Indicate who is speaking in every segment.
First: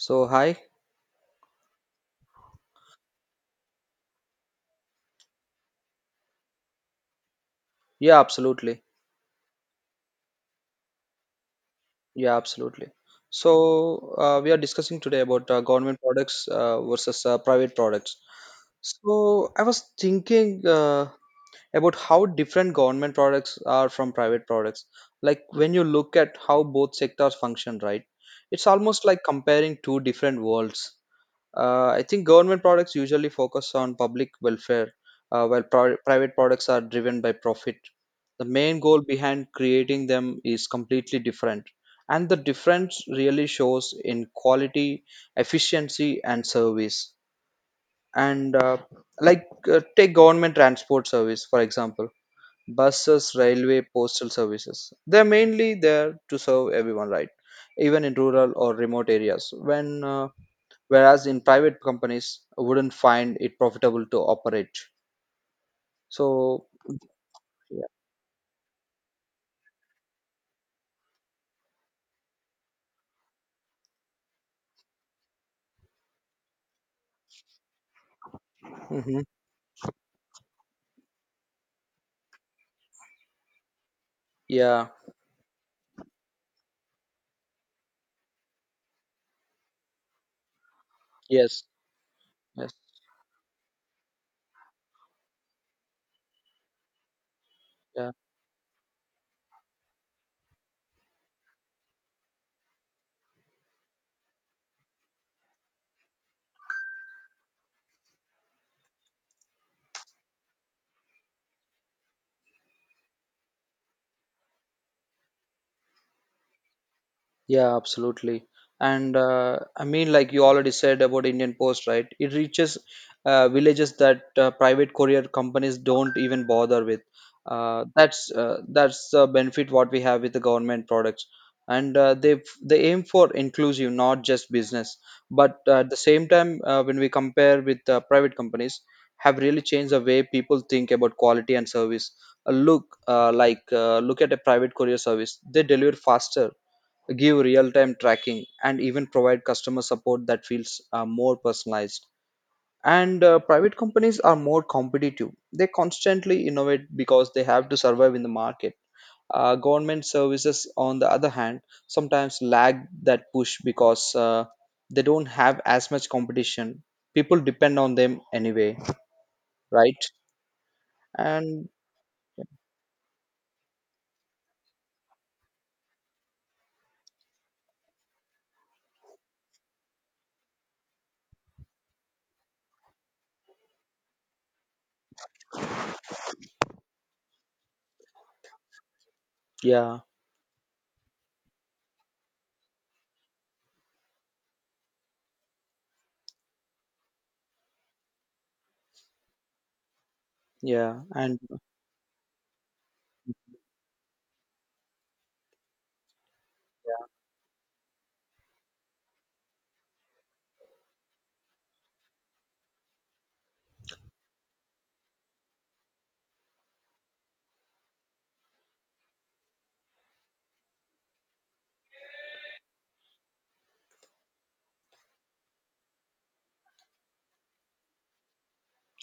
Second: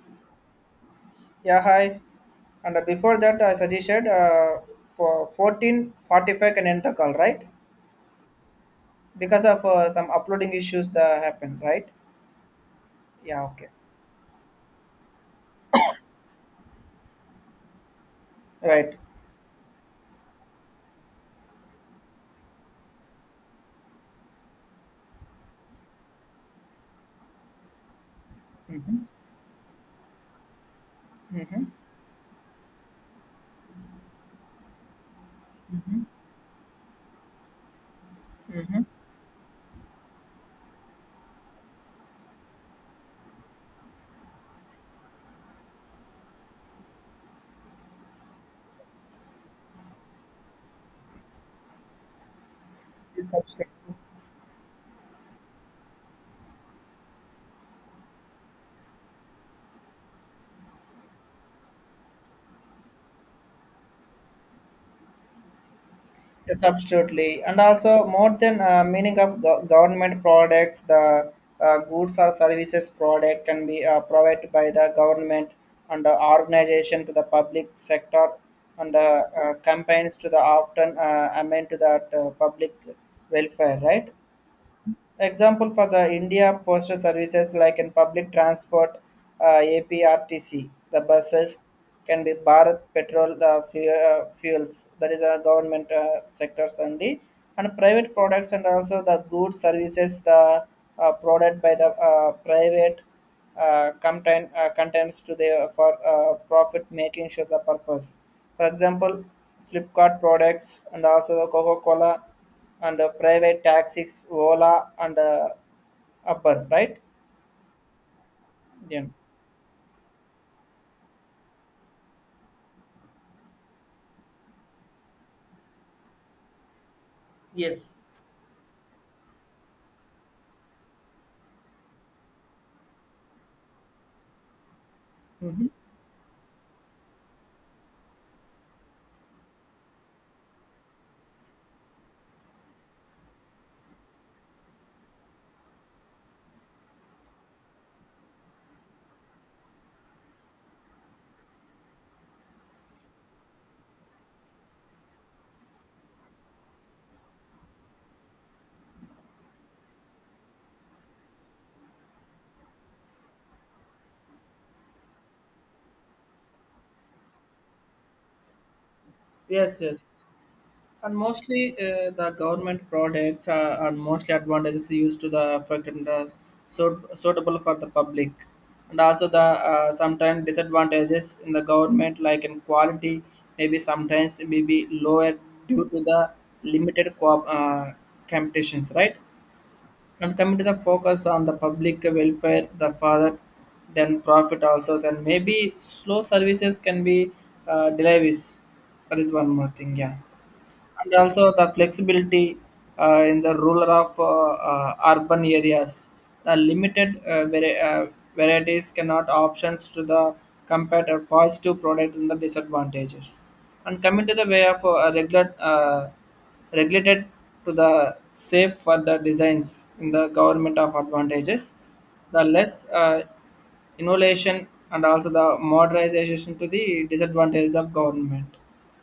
Speaker 1: So, hi.
Speaker 2: Yeah, hi. And before that, I suggested for 14:45 can end the call, right?
Speaker 1: Yeah, absolutely.
Speaker 2: Because of some uploading issues that happened, right?
Speaker 1: Yeah, absolutely.
Speaker 2: Yeah, okay,
Speaker 1: So, we are discussing today about government products versus private products.
Speaker 2: right.
Speaker 1: So, I was thinking about how different government products are from private products. Like when you look at how both sectors function, right? It's
Speaker 2: Mm-hmm.
Speaker 1: almost like comparing two different worlds.
Speaker 2: Mm-hmm.
Speaker 1: I think government products usually focus on public welfare, while private products are driven by profit. The main goal behind creating them is completely different, and the difference really shows in quality, efficiency, and service. And like Take government transport service for example, buses, railway,
Speaker 2: Mm-hmm.
Speaker 1: postal services. They're mainly there to serve everyone, right? Even in rural or remote areas, when whereas in private companies wouldn't find it profitable to operate
Speaker 2: Yes,
Speaker 1: so
Speaker 2: absolutely. And
Speaker 1: yeah,
Speaker 2: also, more than meaning of government products, the goods or services product can be provided by the government and the organization to the public sector, and
Speaker 1: mhm.
Speaker 2: campaigns to the often amend to that public welfare, right?
Speaker 1: Yeah.
Speaker 2: Example for the India postal services like in public transport, APRTC, the
Speaker 1: Yes,
Speaker 2: buses can be
Speaker 1: yes,
Speaker 2: Bharat Petrol fuels. That is a government sectors only, and
Speaker 1: yeah.
Speaker 2: private products and also the goods services the provided by the private content contents to the for profit making sure the purpose. For example, Flipkart products and also the Coca Cola and private taxis, Ola and Upper, right?
Speaker 1: Yeah, absolutely.
Speaker 2: Then.
Speaker 1: And like you already said about Indian Post, right? It reaches villages that private courier companies don't even bother with.
Speaker 2: Yes.
Speaker 1: That's the benefit what we have with the government products, and they aim for inclusive, not just business. But
Speaker 2: Mm-hmm.
Speaker 1: at the same time, when we compare with private companies, have really changed the way people think about quality and service. Look at a private courier service; they deliver faster, give real time tracking, and even provide customer support that feels more personalized. And private companies are more competitive. They constantly innovate because they have to survive in the market. Government services, on the other hand, sometimes lag that push because they don't have as much competition. People depend on them anyway,
Speaker 2: Yes,
Speaker 1: right?
Speaker 2: yes. And mostly
Speaker 1: And
Speaker 2: the government products are mostly advantages used to the effect and suitable for the public. And also the sometimes disadvantages in the government like in quality maybe sometimes maybe lower due to the limited competitions, right?
Speaker 1: yeah,
Speaker 2: And coming to the focus on the public welfare, the father, then profit also, then maybe slow services can be deliveries. That is one more thing, yeah,
Speaker 1: yeah,
Speaker 2: and
Speaker 1: and
Speaker 2: also the flexibility in the rural of urban areas, the limited varieties cannot options to the compared or positive product in the disadvantages, and coming to the way of regular regulated to the safe for the designs in the government of advantages, the less uh, innovation and also the modernization to the disadvantages of government.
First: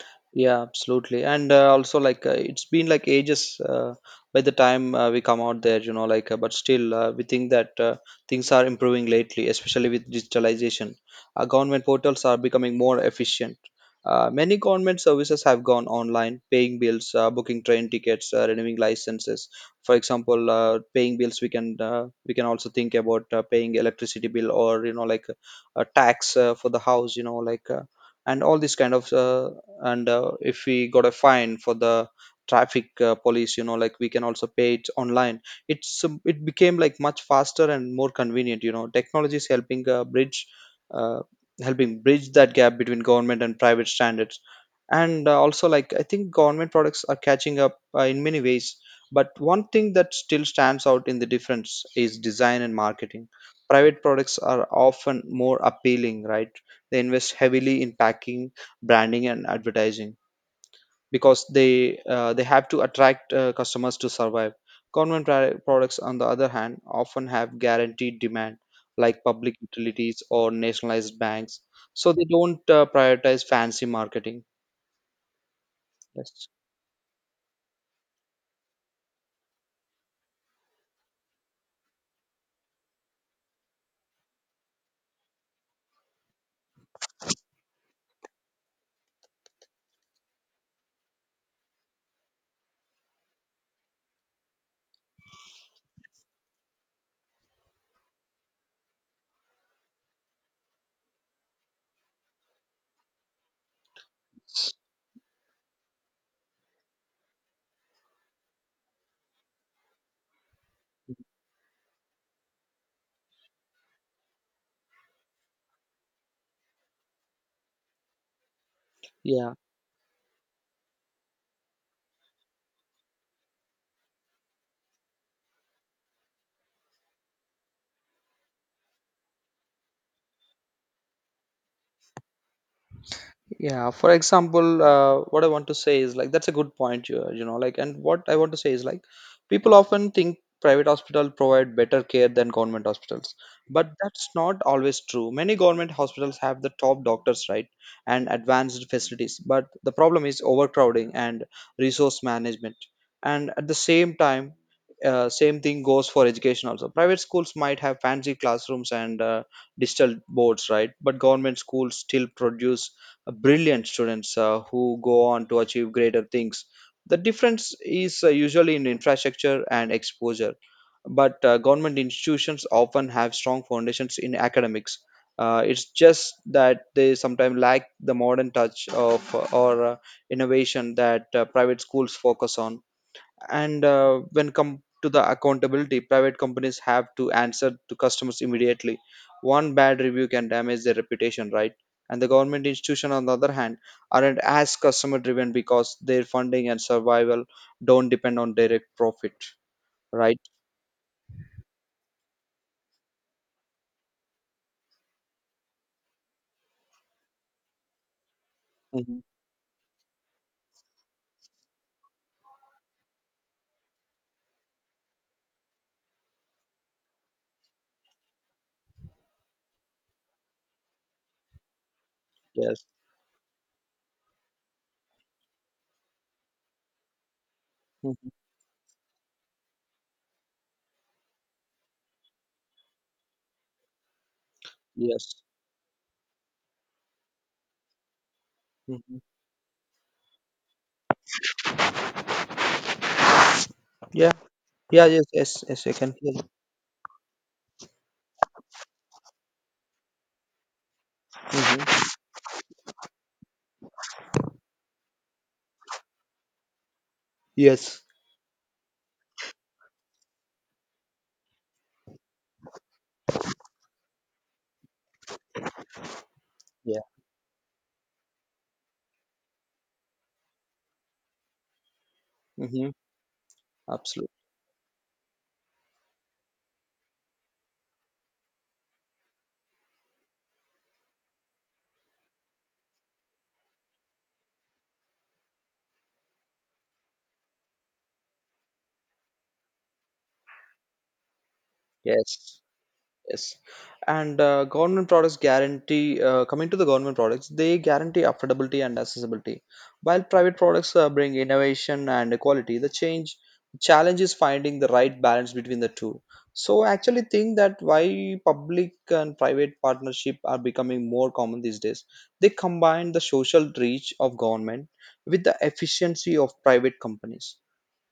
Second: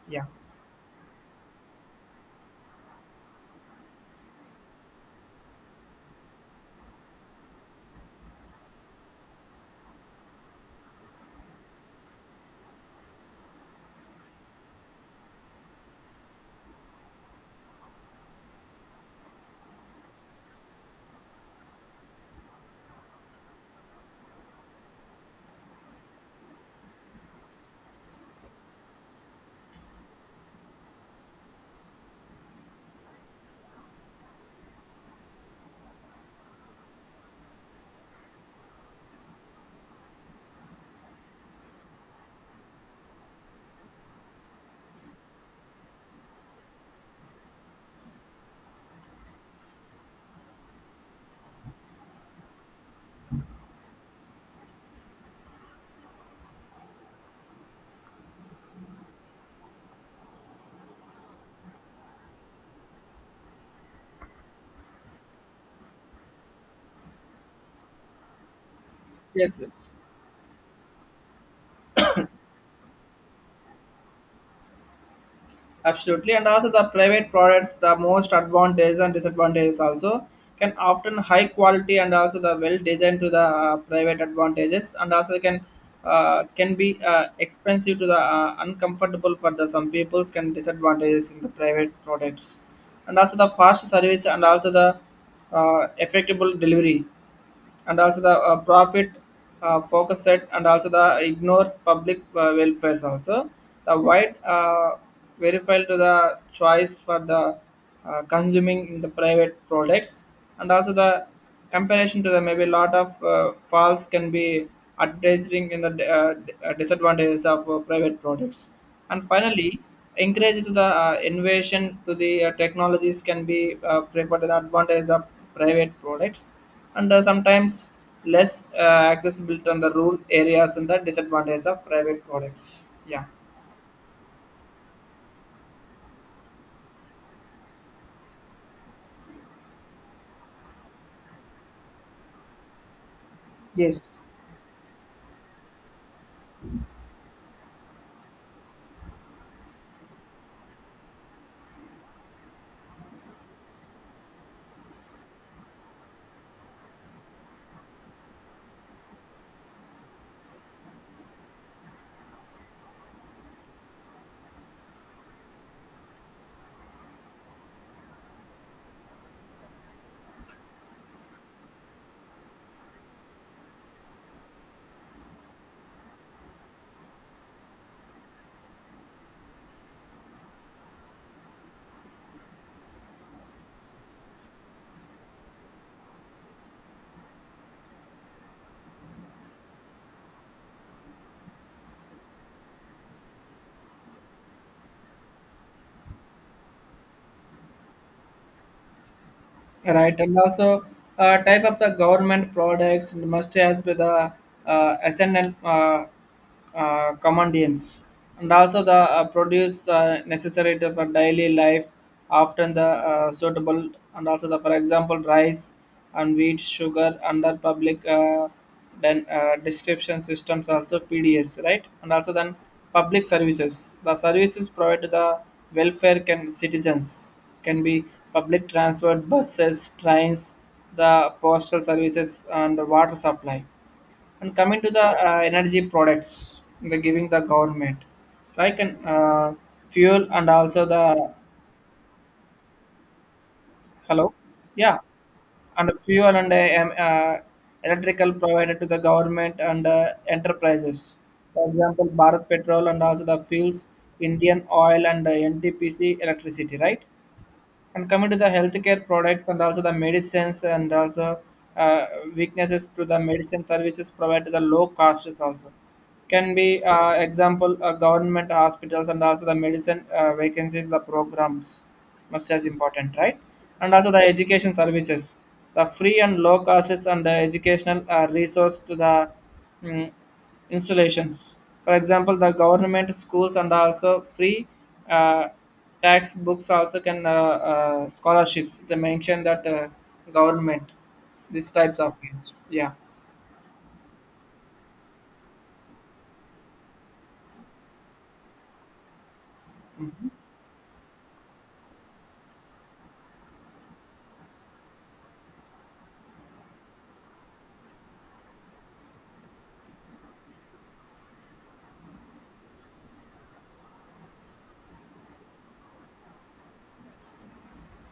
Speaker 2: Yeah,
Speaker 1: yeah, absolutely. And it's been like ages by the time we come out there, you know, but still, we think that things are improving lately, especially with digitalization. Government portals are becoming more efficient. Many government services have gone online: paying bills, booking train tickets, renewing licenses. For example, paying bills, we can also think about paying electricity bill, or you know like a tax for the house. You know like. And all this kind of and if we got a fine for the traffic police, you know like, we can also pay it online. It became like much faster and more convenient. You know, technology is helping bridge uh, helping bridge that gap between government and private standards. And also, like, I think government products are catching up in many ways, but one thing that still stands out in the difference is design and marketing. Private products are often more appealing, right? They invest heavily in packing, branding, and advertising, because they have to attract customers to survive. Products, on the other hand, often have guaranteed demand, like public
Speaker 2: yes, yes.
Speaker 1: utilities or nationalized banks, so they don't prioritize fancy marketing.
Speaker 2: Absolutely, and
Speaker 1: Yes,
Speaker 2: also the private products, the most advantages and disadvantages also can often high quality and also the well designed to the private advantages, and also can be expensive to the uncomfortable for the some people's can disadvantages in the private products, and also the fast service and also the effectable delivery, and also the profit focus set and also the ignore public welfares also the white verified to the choice for the consuming in the private products, and also the comparison to the maybe lot of false can be advertising in the disadvantages of private products, and
Speaker 1: yeah,
Speaker 2: finally encourage to the innovation to the technologies can be preferred to the advantage of private products, and sometimes less accessible to the rural areas and the disadvantage of private products. Yeah,
Speaker 1: yeah. For example, what I want to say is like, that's a good point, you know, like, and what I want to say is like, people often think private hospitals provide better care than government hospitals, but that's not always true. Many government hospitals have the top doctors, right? And advanced facilities, but the problem is overcrowding and resource management. And at the same time, same thing goes for education also. Private schools might have fancy classrooms and digital boards, right? But government schools still produce brilliant students who go on to achieve greater things. The difference is usually in infrastructure and exposure, but government institutions often have strong foundations in academics. It's just that they sometimes lack the modern touch of or innovation that private schools focus on. And when come to the accountability, private companies have to answer to customers immediately. One bad review can damage their reputation, right? And the government institution, on the other hand, aren't as customer driven, because their funding and survival don't depend on direct profit.
Speaker 2: right. And
Speaker 1: Right.
Speaker 2: also, type of the government products must has be the SNL. Commodities and also the
Speaker 1: Mhm.
Speaker 2: produce the necessary to- for daily life, often the suitable, and also the for example rice and wheat sugar under public then description systems also PDS, right? And also then
Speaker 1: Yes.
Speaker 2: public services, the services provided to the welfare can citizens, can be
Speaker 1: Mhm.
Speaker 2: public transport, buses, trains, the postal services and water supply. And coming to the
Speaker 1: Yes.
Speaker 2: energy products, the giving the government, like an
Speaker 1: Mhm.
Speaker 2: fuel and also the
Speaker 1: Yeah.
Speaker 2: hello, yeah,
Speaker 1: Yeah, yes, yes, yes,
Speaker 2: and
Speaker 1: you can hear.
Speaker 2: fuel and electrical provided to the government and enterprises. For example,
Speaker 1: Mhm.
Speaker 2: Bharat Petrol and also the fuels, Indian Oil and NTPC electricity, right?
Speaker 1: Yes.
Speaker 2: And coming to the healthcare products and also the medicines and also uh, weaknesses to the medicine services provided to the low costs also, can be
Speaker 1: Yeah.
Speaker 2: example government hospitals and also the medicine vacancies, the programs, much as
Speaker 1: Hmm.
Speaker 2: important, right? And also the
Speaker 1: Absolutely.
Speaker 2: education services, the free and low costs and the educational resource to the mm, installations. For example, the government schools and also free uh, textbooks, also can scholarships. They mention that government these types of
Speaker 1: Yes.
Speaker 2: things. Yeah.
Speaker 1: Yes, and government products guarantee. Coming to the government products, they guarantee affordability and accessibility, while private products bring innovation and equality. The change challenge is finding the right balance between the two. So, I actually think that why public and private partnership are becoming more common these days. They combine the social reach of government with the efficiency of private companies.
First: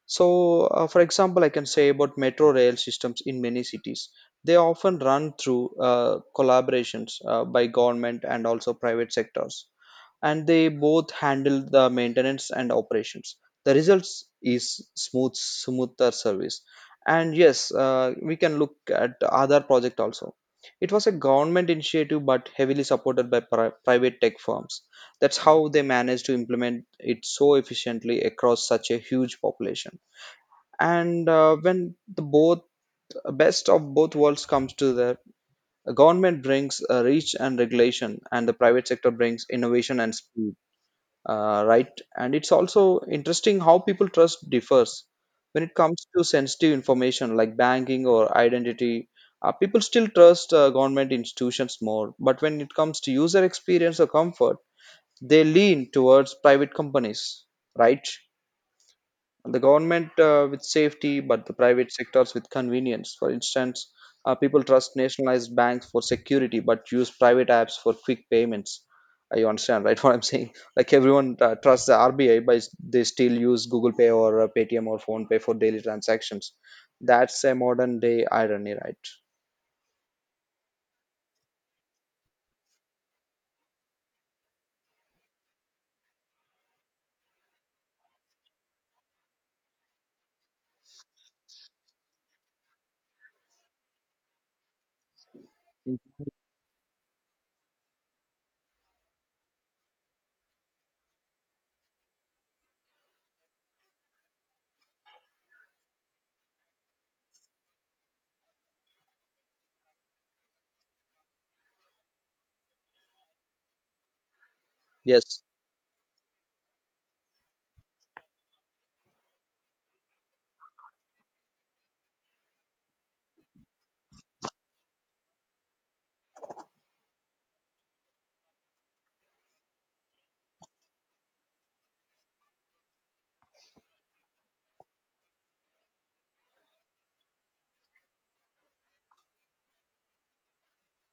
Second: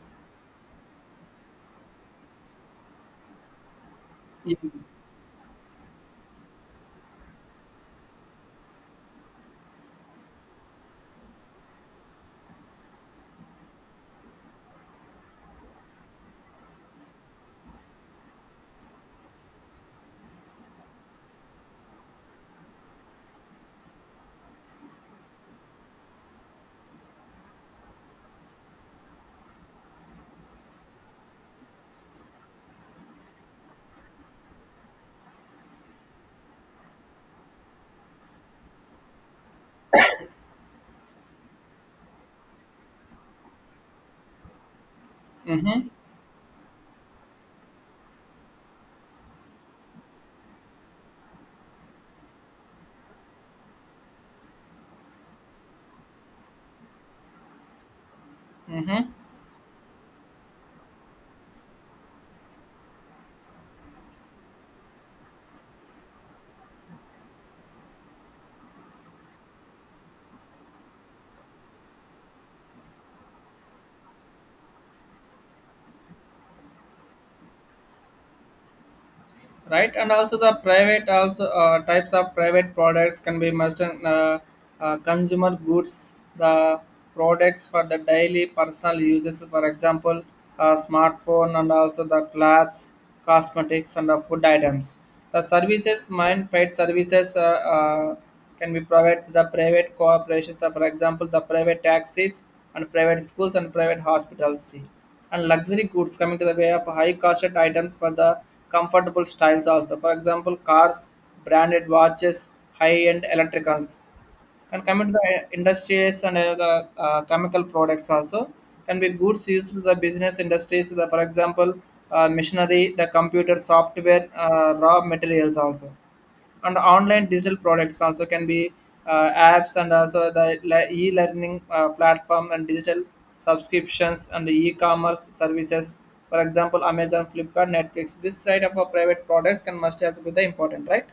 Speaker 1: So, for example, I can say about metro rail systems in many cities. They often run through collaborations by government and also private sectors, and they both handle the maintenance and operations. The results is smoother service. And yes, we can look at other project also. It was a government initiative, but heavily supported by private tech firms. That's how they managed to implement it so efficiently across such a huge population. And when the both best of both worlds comes to the government, brings reach and regulation, and the private sector brings innovation and speed. Right. And it's also interesting how people trust differs when it
Speaker 2: Mm-hmm.
Speaker 1: comes to sensitive information like banking or identity. People still trust government institutions more, but when it comes to user experience or comfort, they lean towards private companies, right?
Speaker 2: Mm-hmm.
Speaker 1: The government with safety, but the private sectors with convenience. For instance, people trust nationalized banks for security, but use private apps for quick payments. You understand, right? What I'm saying? Like, everyone trusts the RBI, but they still use Google Pay, or Paytm, or Phone Pay for daily transactions. That's a modern day irony, right?
Speaker 2: Right, and also the private also types of private products can be must consumer goods, the products for the daily personal uses, for example smartphone and also the clothes, cosmetics and the food items, the
Speaker 1: Mm.
Speaker 2: services mind paid services uh, can be provided the private corporations, for example the private taxis and private schools and private hospitals too, and luxury goods, coming to the way of high costed items for the comfortable styles, also for example cars, branded watches, high end electricals can come into the
Speaker 1: Yes.
Speaker 2: industries, and the, chemical products also can be goods used to the business industries. So, the, for example machinery, the computer software, raw materials also, and online digital products also can be apps and also the e-learning platform and digital subscriptions and the e-commerce services, for example Amazon, Flipkart, Netflix, this kind of a private products can must has be the important, right?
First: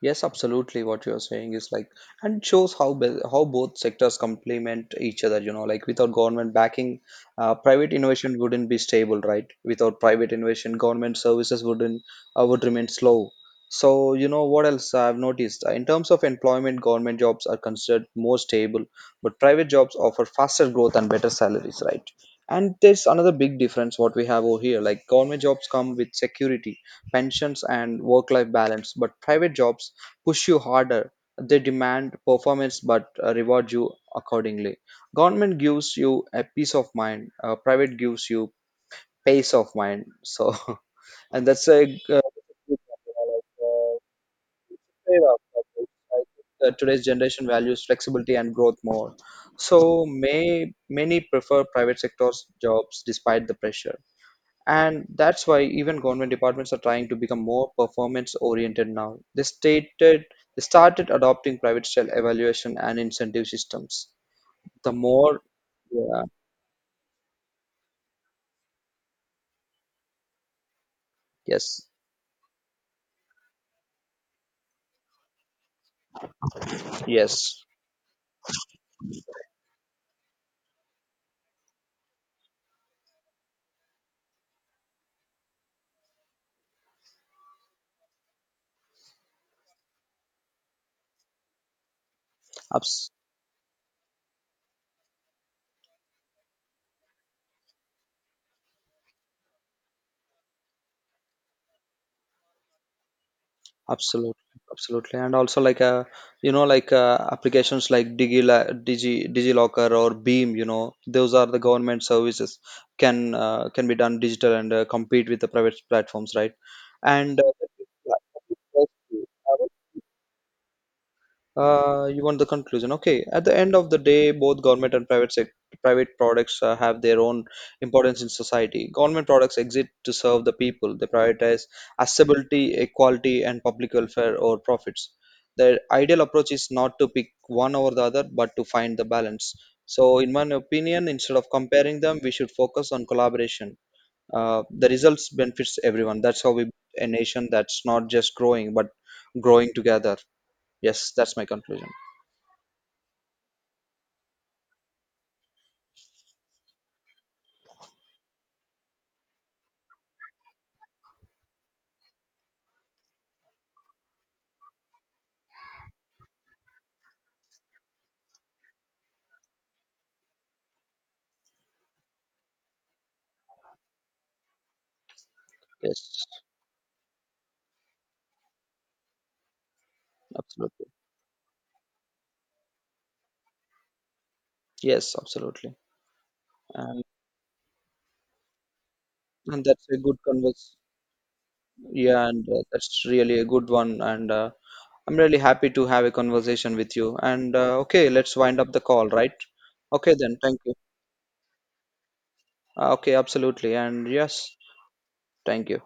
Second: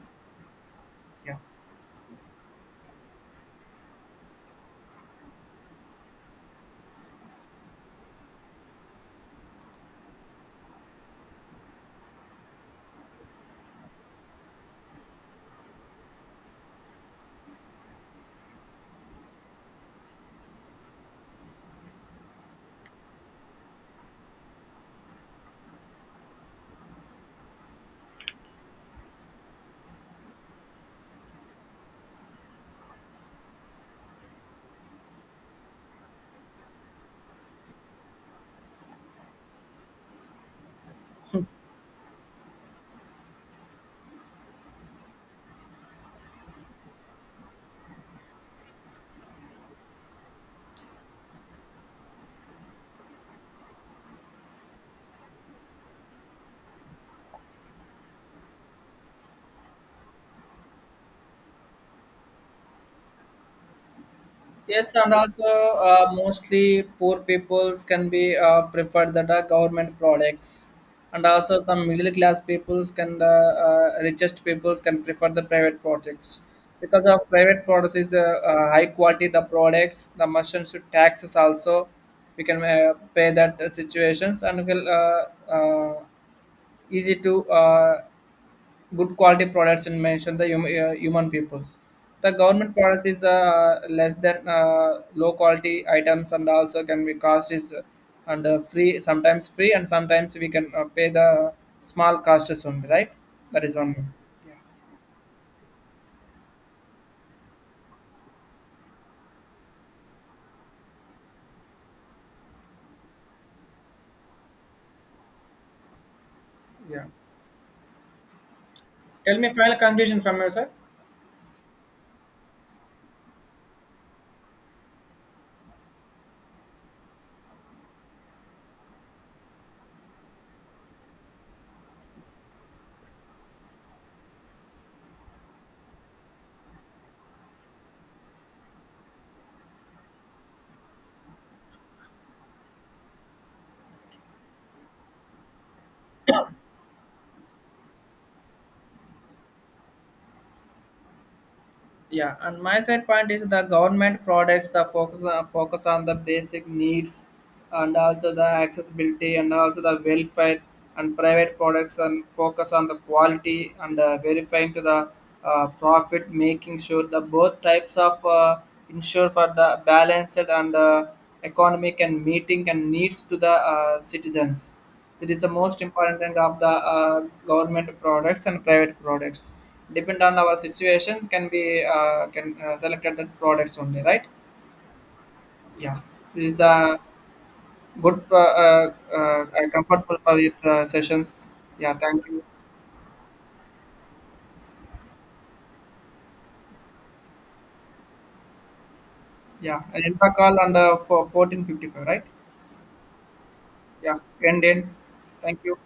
Speaker 1: Yes, absolutely. What you're
Speaker 2: Yeah.
Speaker 1: saying is like, and shows how how both sectors complement each other. You know, like, without government backing, private innovation wouldn't be stable, right? Without private innovation, government services wouldn't, would remain slow. So you know what else I've noticed. In terms of employment, government jobs are considered more stable, but private jobs offer faster growth and better salaries, right? And there's another big difference what we have over here. Like government jobs come with security, pensions, and work-life balance, but private jobs push you harder. They demand performance, but reward you accordingly. Government gives you a peace of mind, private gives you pace of mind. So, and that's a uh, trade-off. Today's generation values flexibility and growth more. So, may many prefer private sector's jobs despite the pressure, and that's why even government departments are trying to become more performance oriented now. They stated, they started adopting private style evaluation and incentive systems. The
Speaker 2: Yes, and
Speaker 1: more.
Speaker 2: also
Speaker 1: Yeah.
Speaker 2: mostly poor peoples can be preferred that are government products, and also
Speaker 1: Yes,
Speaker 2: some middle class peoples can richest peoples can prefer the private products, because of private
Speaker 1: yes.
Speaker 2: products is high quality, the products, the merchants should taxes also we can pay that situations and will easy to good quality products, and mention the human peoples, the government product
Speaker 1: abs-
Speaker 2: is less than low quality items and also can be cost is and free, sometimes free and sometimes we can pay the small costs only, right? That is one.
Speaker 1: Absolutely. Absolutely. And also, like, you know like, applications like digilocker or beam, you know, those are the government services. Can can be done digital, and compete with the private platforms, right? And
Speaker 2: Tell me final, sir.
Speaker 1: uh, you want the conclusion? Okay. At the end of the day, both government and private products have their own importance in society. Government products exist to serve the people. They prioritize accessibility, equality, and public welfare over profits. The ideal approach is not to pick one over the other, but to find the balance. So, in my opinion, instead of comparing them, we should focus on collaboration. The results benefits everyone. That's how we build a nation that's not just growing, but growing together. Yes, that's my conclusion.
Speaker 2: Yeah, and my side point is the government products the focus on the basic needs and also the accessibility and also the welfare, and private products and focus on the quality and verifying to the profit making sure the both types of ensure for the balanced and economic and meeting and needs to the citizens, it is the most
Speaker 1: Yes,
Speaker 2: important of the uh, government products and private products. Depend on our
Speaker 1: absolutely.
Speaker 2: situation, can be can select the products only, right?
Speaker 1: Yes, absolutely.
Speaker 2: Yeah, this is a
Speaker 1: And
Speaker 2: good,
Speaker 1: that's a good
Speaker 2: comfortable for it
Speaker 1: converse.
Speaker 2: sessions. Yeah, thank
Speaker 1: Yeah,
Speaker 2: you.
Speaker 1: and that's really a good one. And I'm really happy to have a conversation with you. And okay, let's wind up the call, right?
Speaker 2: Yeah, and in
Speaker 1: Okay,
Speaker 2: the
Speaker 1: then.
Speaker 2: call
Speaker 1: Thank
Speaker 2: on
Speaker 1: you.
Speaker 2: the for 14:55, right?
Speaker 1: Okay, absolutely. And
Speaker 2: Yeah,
Speaker 1: yes,
Speaker 2: end in. Thank
Speaker 1: thank
Speaker 2: you.
Speaker 1: you.